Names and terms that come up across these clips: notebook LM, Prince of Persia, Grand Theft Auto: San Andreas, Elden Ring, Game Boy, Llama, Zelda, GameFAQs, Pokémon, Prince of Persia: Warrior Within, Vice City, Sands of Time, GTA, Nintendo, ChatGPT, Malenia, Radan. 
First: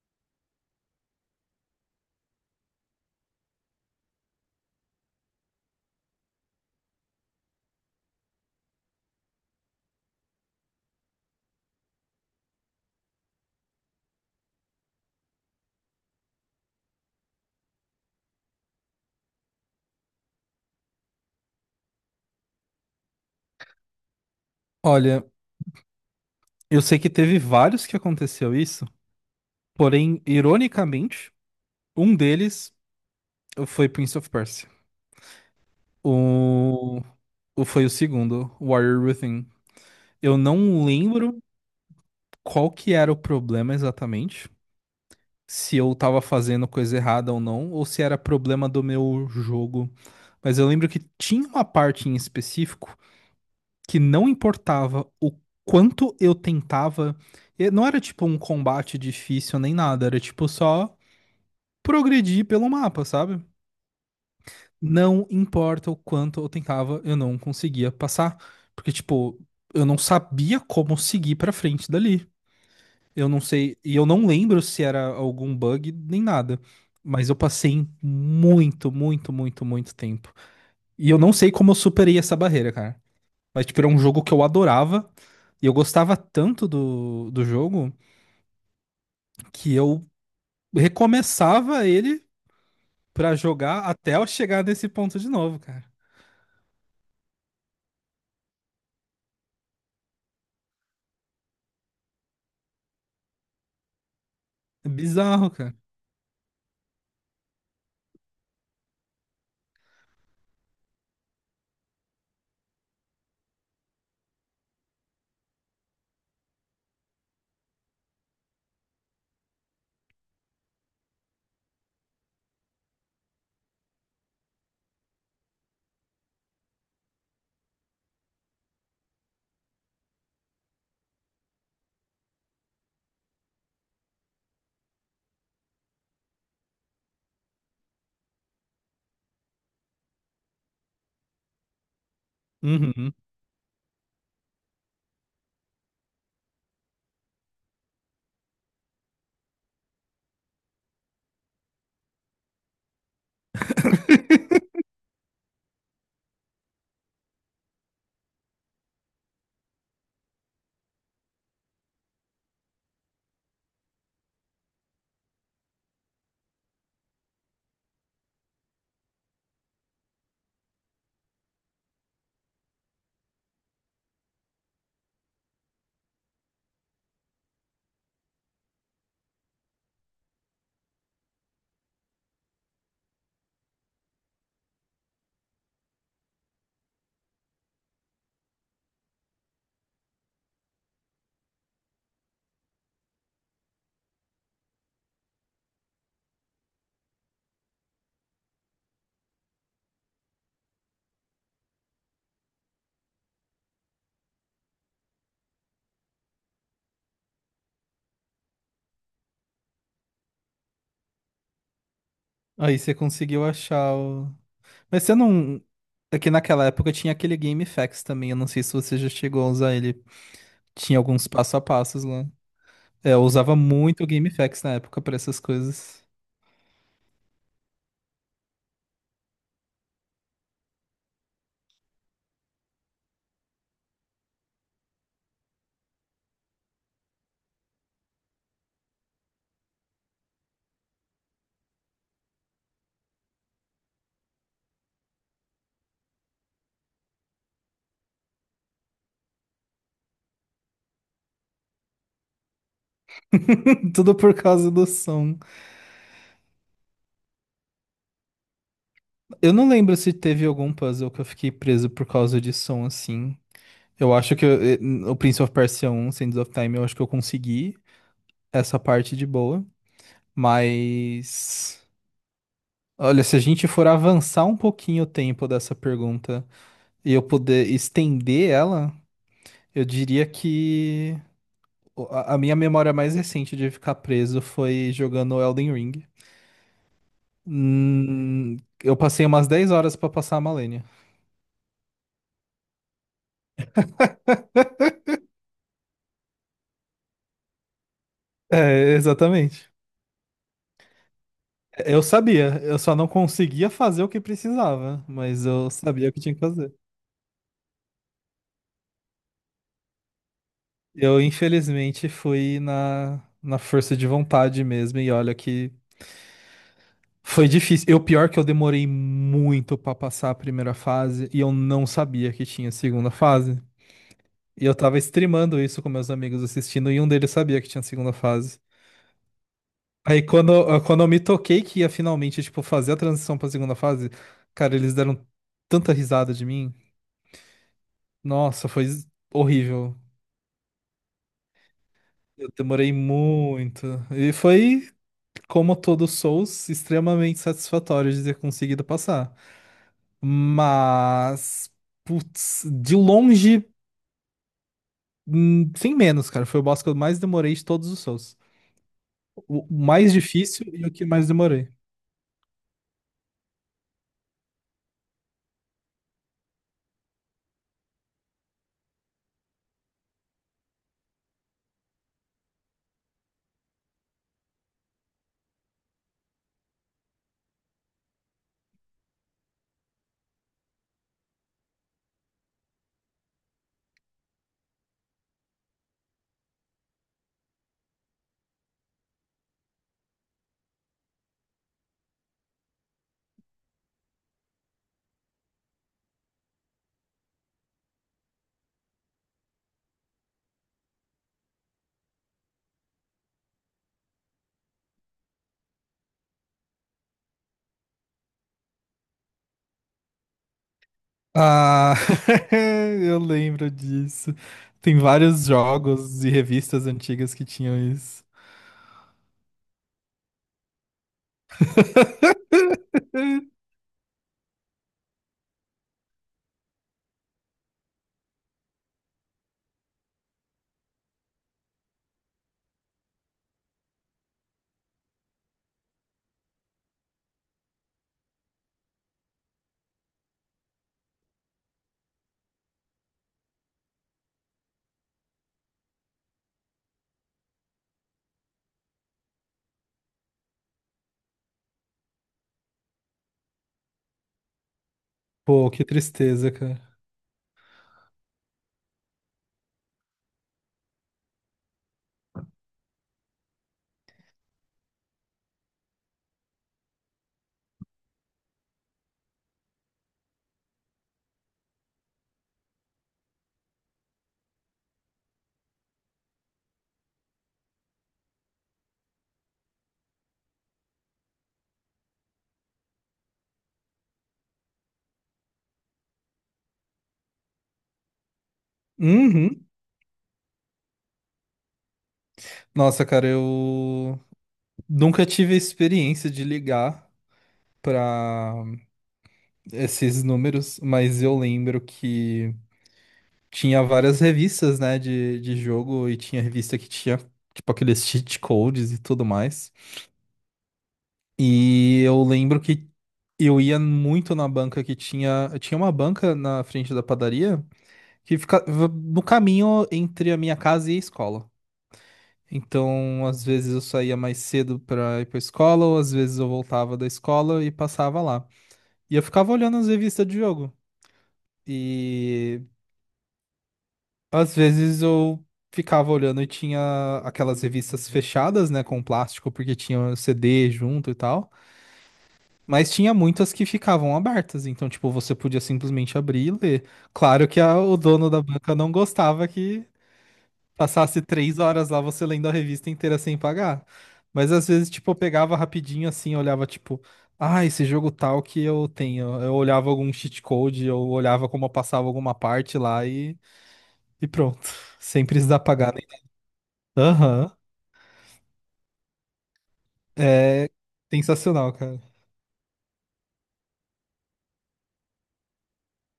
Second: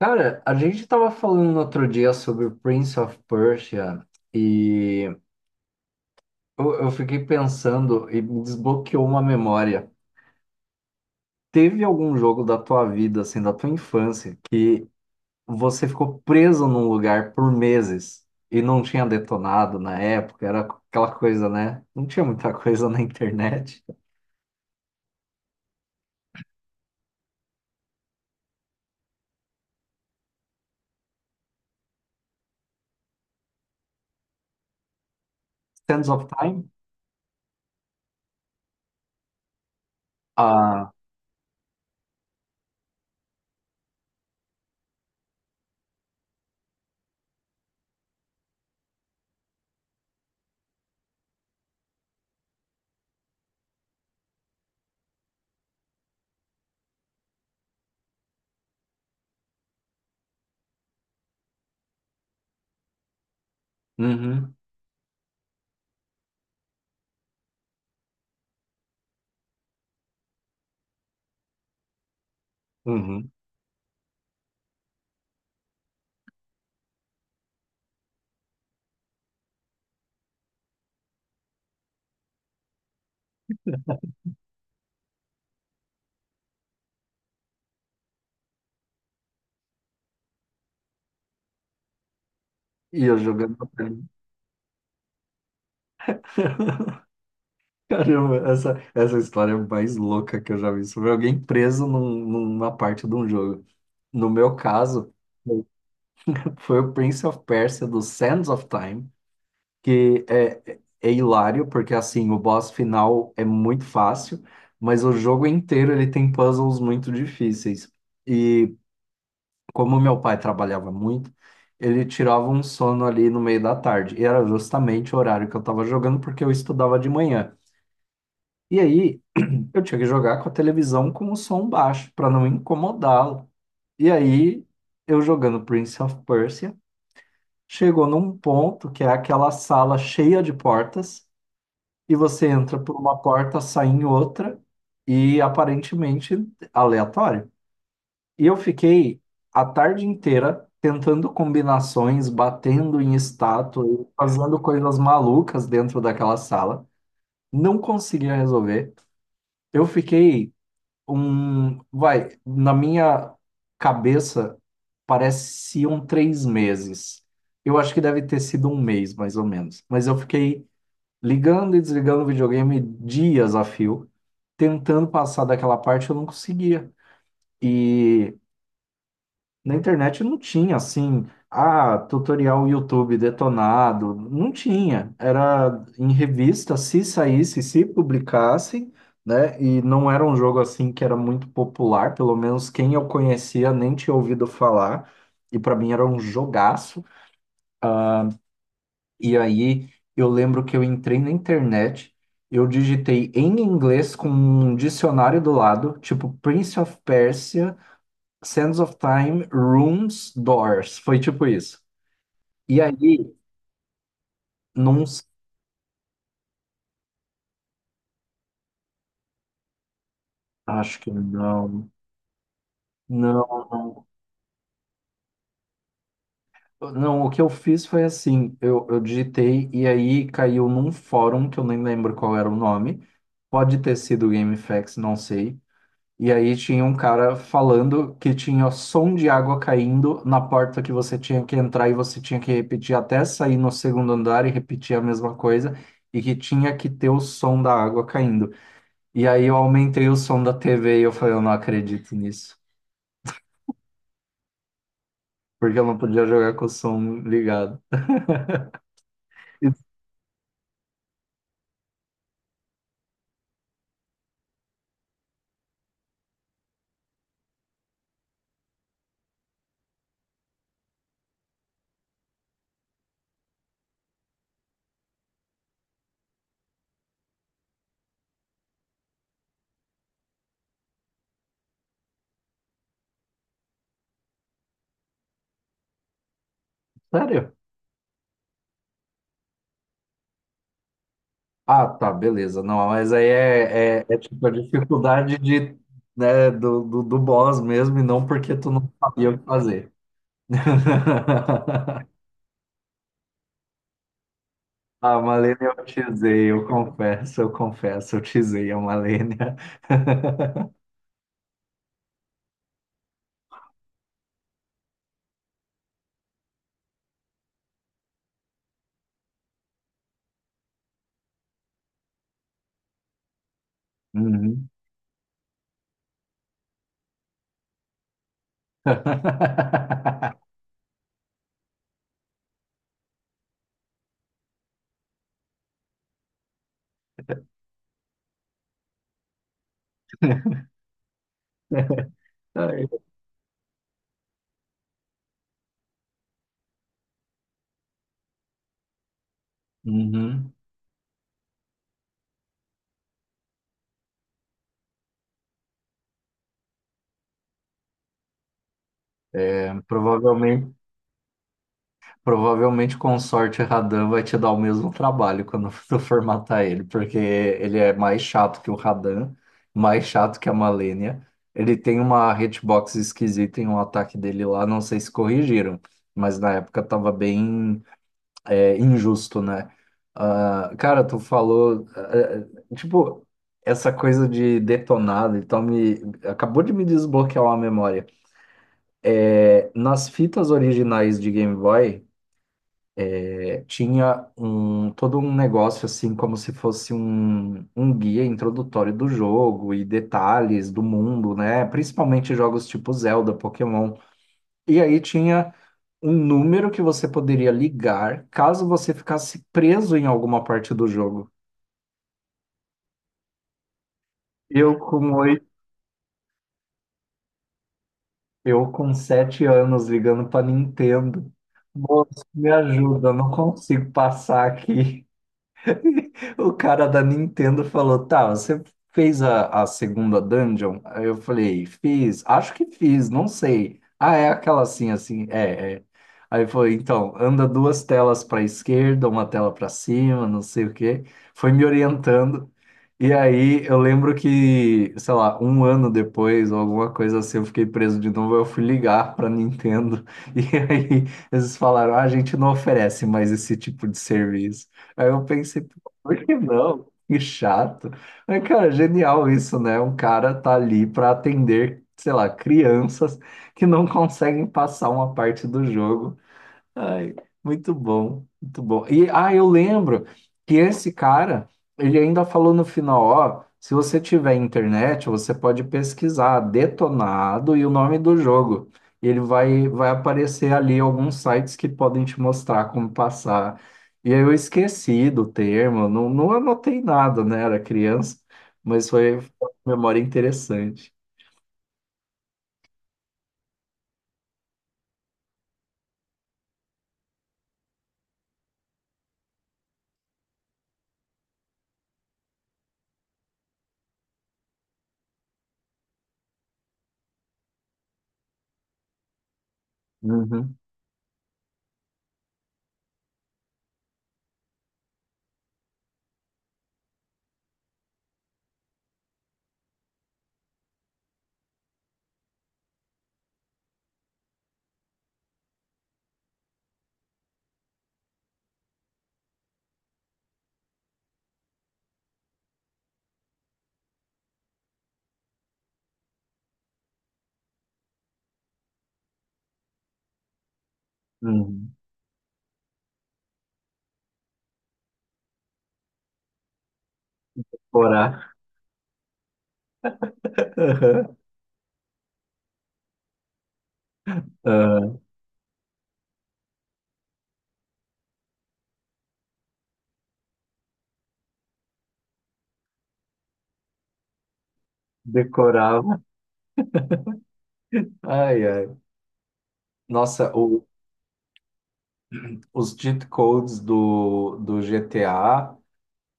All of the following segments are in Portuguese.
Cara, a gente tava falando no outro dia sobre o Prince of Persia e eu fiquei pensando e me desbloqueou uma memória. Teve algum jogo da tua vida, assim, da tua infância, que você ficou preso num lugar por meses e não tinha detonado na época? Era aquela coisa, né? Não tinha muita coisa na internet. Olha, eu sei que teve vários que aconteceu isso, porém, ironicamente, um deles foi Prince of Persia. Sands of Time? O... Foi o segundo, Warrior Within. Eu não Ah, lembro qual que era o problema exatamente, se eu tava fazendo coisa errada ou não, ou se era problema do meu jogo. Mas eu lembro que tinha uma parte em específico que não importava o quanto eu tentava. Não era tipo um combate difícil nem nada, era tipo só progredir pelo mapa, sabe? uhum, Não importa o quanto eu tentava, eu não conseguia passar. Porque, tipo, eu não sabia como seguir pra frente dali. Eu uhum. não sei, e eu não lembro se era algum bug nem nada. Mas eu passei muito, muito, muito, muito tempo. E eu não sei como eu superei essa barreira, cara. Mas, tipo, era um jogo que eu adorava. E eu gostava tanto do jogo que eu recomeçava ele E eu pra jogando. Pra jogar até eu chegar nesse ponto de novo, cara. Caramba, essa história é mais louca que eu já vi sobre alguém preso num- numa parte de um jogo. No meu É caso, bizarro, cara. foi o Prince of Persia do Sands of Time, que é hilário, porque assim, o boss final é muito fácil, mas o jogo inteiro ele tem puzzles muito difíceis. E como meu pai trabalhava muito, ele tirava um sono ali no meio da tarde, e era justamente o horário que eu estava jogando, porque eu estudava de manhã. E aí, eu tinha que jogar com a televisão com o som baixo, para não incomodá-lo. E aí, eu jogando Prince of Persia, chegou num ponto que é aquela sala cheia de portas, e você entra por Uhum. uma porta, sai em outra, e aparentemente aleatório. E eu fiquei a tarde inteira tentando combinações, batendo em estátua, fazendo coisas malucas dentro daquela sala. Não conseguia resolver. Eu fiquei um, vai, na minha cabeça pareciam três meses. Eu acho que deve ter sido um mês, mais ou menos. Mas eu fiquei ligando e desligando o videogame dias a fio, tentando passar daquela parte, eu não conseguia. E na internet não tinha assim, ah, tutorial YouTube detonado, não tinha. Era em revista, se saísse, se publicasse, né? E não era um jogo assim que era muito popular, pelo menos quem eu conhecia nem tinha ouvido falar, e para mim era um jogaço. E aí eu lembro que eu entrei na internet, eu digitei em inglês com um dicionário do lado, tipo Prince of Persia, Sands of Time, Rooms, Doors. Foi tipo isso. Aí E você aí, conseguiu achar o. não, Mas você não. É que naquela época tinha aquele GameFAQs também. Eu não sei se você já chegou a usar ele. Tinha acho que alguns passo a não. passos lá. É, eu usava Não, muito o GameFAQs na época pra essas coisas. não, não. O que eu fiz foi assim: eu digitei e aí caiu num fórum que eu nem lembro qual era o nome. Pode ter sido GameFAQs, não sei. E aí tinha um cara falando que tinha som de água caindo na porta que você tinha que entrar e você tinha que repetir até sair no segundo andar e repetir a mesma coisa. E que tinha que ter o som da água caindo. E aí eu aumentei o som da TV e eu falei, eu não acredito nisso. Tudo por causa do som. Porque eu não podia jogar com o som ligado. Eu E, não lembro se teve algum puzzle que eu fiquei preso por causa de som assim. Eu acho que o Prince of Persia 1, Sands of Time, eu acho que eu consegui essa parte de boa. Mas. Olha, se a gente for avançar um pouquinho o tempo dessa pergunta e eu puder estender ela, eu diria que o- a minha memória mais recente de ficar preso foi jogando Elden Ring. sério? Hum, eu passei umas 10 horas pra passar a Malenia. Ah, tá, beleza. Não, mas aí é tipo a dificuldade de, né, do boss mesmo, e não porque tu não É, sabia o que exatamente. fazer. Eu sabia, eu só não conseguia fazer o que precisava, A mas eu Malenia eu sabia o que tinha que tisei, eu fazer. confesso, eu confesso, eu tisei a Malenia. Eu, infelizmente, fui na força de vontade mesmo, e olha que foi difícil. Eu, pior que eu demorei muito pra passar a primeira fase e eu não sabia que tinha segunda fase. E Uhum. eu tava streamando isso com meus amigos assistindo e um deles sabia que tinha segunda fase. Aí quando, quando eu me toquei que ia finalmente, tipo, fazer a transição pra segunda fase, cara, eles deram tanta risada de mim. Nossa, foi horrível. Eu Ai. demorei muito. E foi, como todo Souls, extremamente satisfatório de ter conseguido passar. Uhum. Mas, putz, de longe, sem menos, cara. Foi o boss que eu mais demorei de todos os Souls. O É, mais difícil provavelmente. e o que mais demorei. Provavelmente com sorte Radan vai te dar o mesmo trabalho quando tu formatar ele, porque ele é mais chato que o Radan, mais chato que a Malenia. Ele tem uma hitbox esquisita em um ataque dele lá, não sei se corrigiram, mas na época tava bem injusto, né? Ah, cara, tu falou, tipo, essa coisa de detonado, então me acabou de me desbloquear uma memória. É, nas fitas originais de Game Boy tinha um todo um negócio assim como se fosse um guia introdutório do jogo e detalhes do mundo, né? Principalmente jogos tipo Zelda, Pokémon. E aí tinha um número que você poderia ligar caso você ficasse preso em alguma parte do jogo. Ah, eu lembro disso. Eu Tem com oito, vários jogos e revistas antigas que tinham isso. eu com sete anos ligando para Nintendo. Moço, me ajuda, eu não consigo passar aqui. O cara da Nintendo falou: Tá, você fez a segunda dungeon? Aí eu falei: Fiz, acho que fiz, não sei. Ah, é aquela assim, assim, é, é. Aí foi: Então, anda duas telas para esquerda, uma tela para cima, não sei o quê. Foi me orientando. E aí eu lembro que, sei lá, um ano depois, ou alguma coisa assim, eu fiquei preso de novo. Eu fui ligar para Nintendo. E aí eles falaram: ah, a gente não oferece mais esse tipo de serviço. Aí eu pensei, Pô, que por que tristeza, cara. não? Que chato. Mas, cara, genial isso, né? Um cara tá ali para atender, sei lá, crianças que não conseguem passar uma parte do jogo. Ai, muito bom, muito bom. E ah, eu lembro que esse cara, ele ainda falou no final, ó, se você tiver internet, você pode pesquisar Detonado e o nome do jogo. Ele vai aparecer ali alguns sites que podem te mostrar como passar. E aí eu esqueci do termo, não, não anotei nada, né? Era criança, mas foi, foi Uhum. uma memória interessante. Nossa, cara, eu nunca tive a experiência de ligar pra esses números, mas eu lembro que tinha várias revistas, né, de jogo, e tinha revista que tinha, tipo, aqueles cheat codes e tudo mais. Uhum, E eu lembro que eu ia muito na banca que tinha. Tinha uma banca na frente da padaria que ficava no caminho entre a minha casa e a escola. Então, às vezes eu saía mais cedo pra ir pra escola, ou às vezes eu voltava da escola e passava lá. E eu ficava olhando as revistas de jogo. E às vezes eu ficava olhando e tinha aquelas revistas fechadas, né, com plástico, porque tinha CD junto e tal. uhum. Mas tinha muitas que ficavam abertas, então, tipo, você podia simplesmente abrir e ler. Claro que o dono Orar, da banca não gostava que passasse 3 horas lá você lendo a revista inteira sem pagar. Mas às vezes, aham, tipo, eu pegava rapidinho assim, olhava, tipo, ah, esse jogo tal que eu tenho. Eu olhava algum cheat code, eu olhava como eu passava alguma parte lá e pronto. Sempre pagar. decorava. Aham. Ai, ai. Nossa, o- É sensacional, cara. os cheat codes do GTA,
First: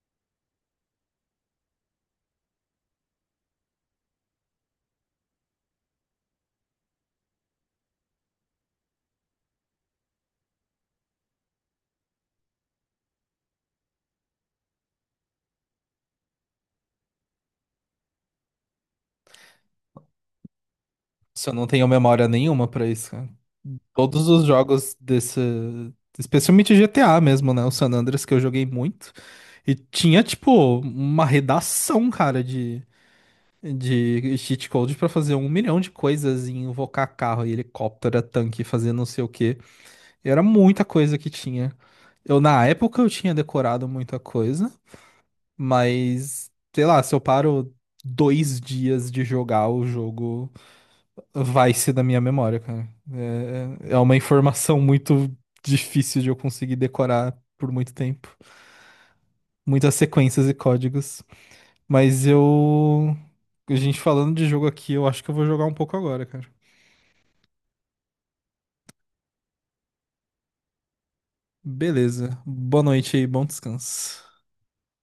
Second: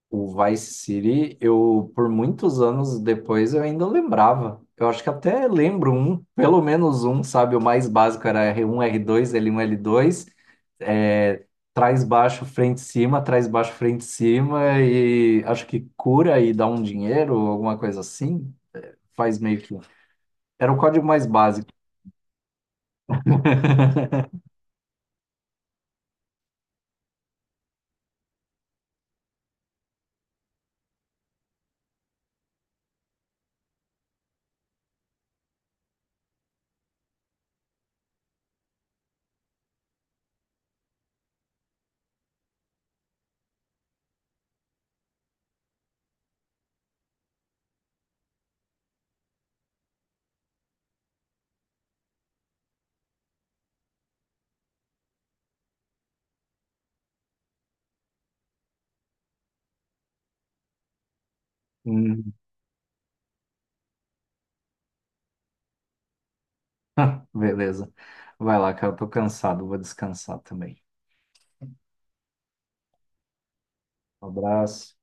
o Vice City, eu por muitos anos depois eu ainda lembrava. Eu acho que até lembro um, pelo menos um, sabe? O mais básico era R1, R2, L1, L2, é, trás baixo, frente cima, trás baixo, frente cima, e acho que cura e dá um dinheiro, alguma coisa assim. Faz meio que. Era o código mais Se eu básico. não tenho memória nenhuma pra isso, cara. Todos os jogos desse. Especialmente GTA mesmo, né? O San Andreas que eu joguei muito. E tinha, tipo, uma redação, cara, de cheat code pra fazer um milhão de coisas e invocar carro e helicóptero, tanque, fazer não sei o quê. Era muita coisa que tinha. Eu, na época, eu tinha decorado muita coisa. Mas, sei lá, se eu paro 2 dias de jogar, o jogo vai-se da minha memória, cara. É, é uma informação muito difícil de eu conseguir decorar por muito tempo. Muitas sequências e códigos. Mas Hum, eu. A gente falando de jogo aqui, eu acho que eu vou jogar um pouco agora, cara. beleza. Vai lá, cara, eu tô cansado, vou descansar também. Beleza. Boa noite aí, bom descanso. Um abraço.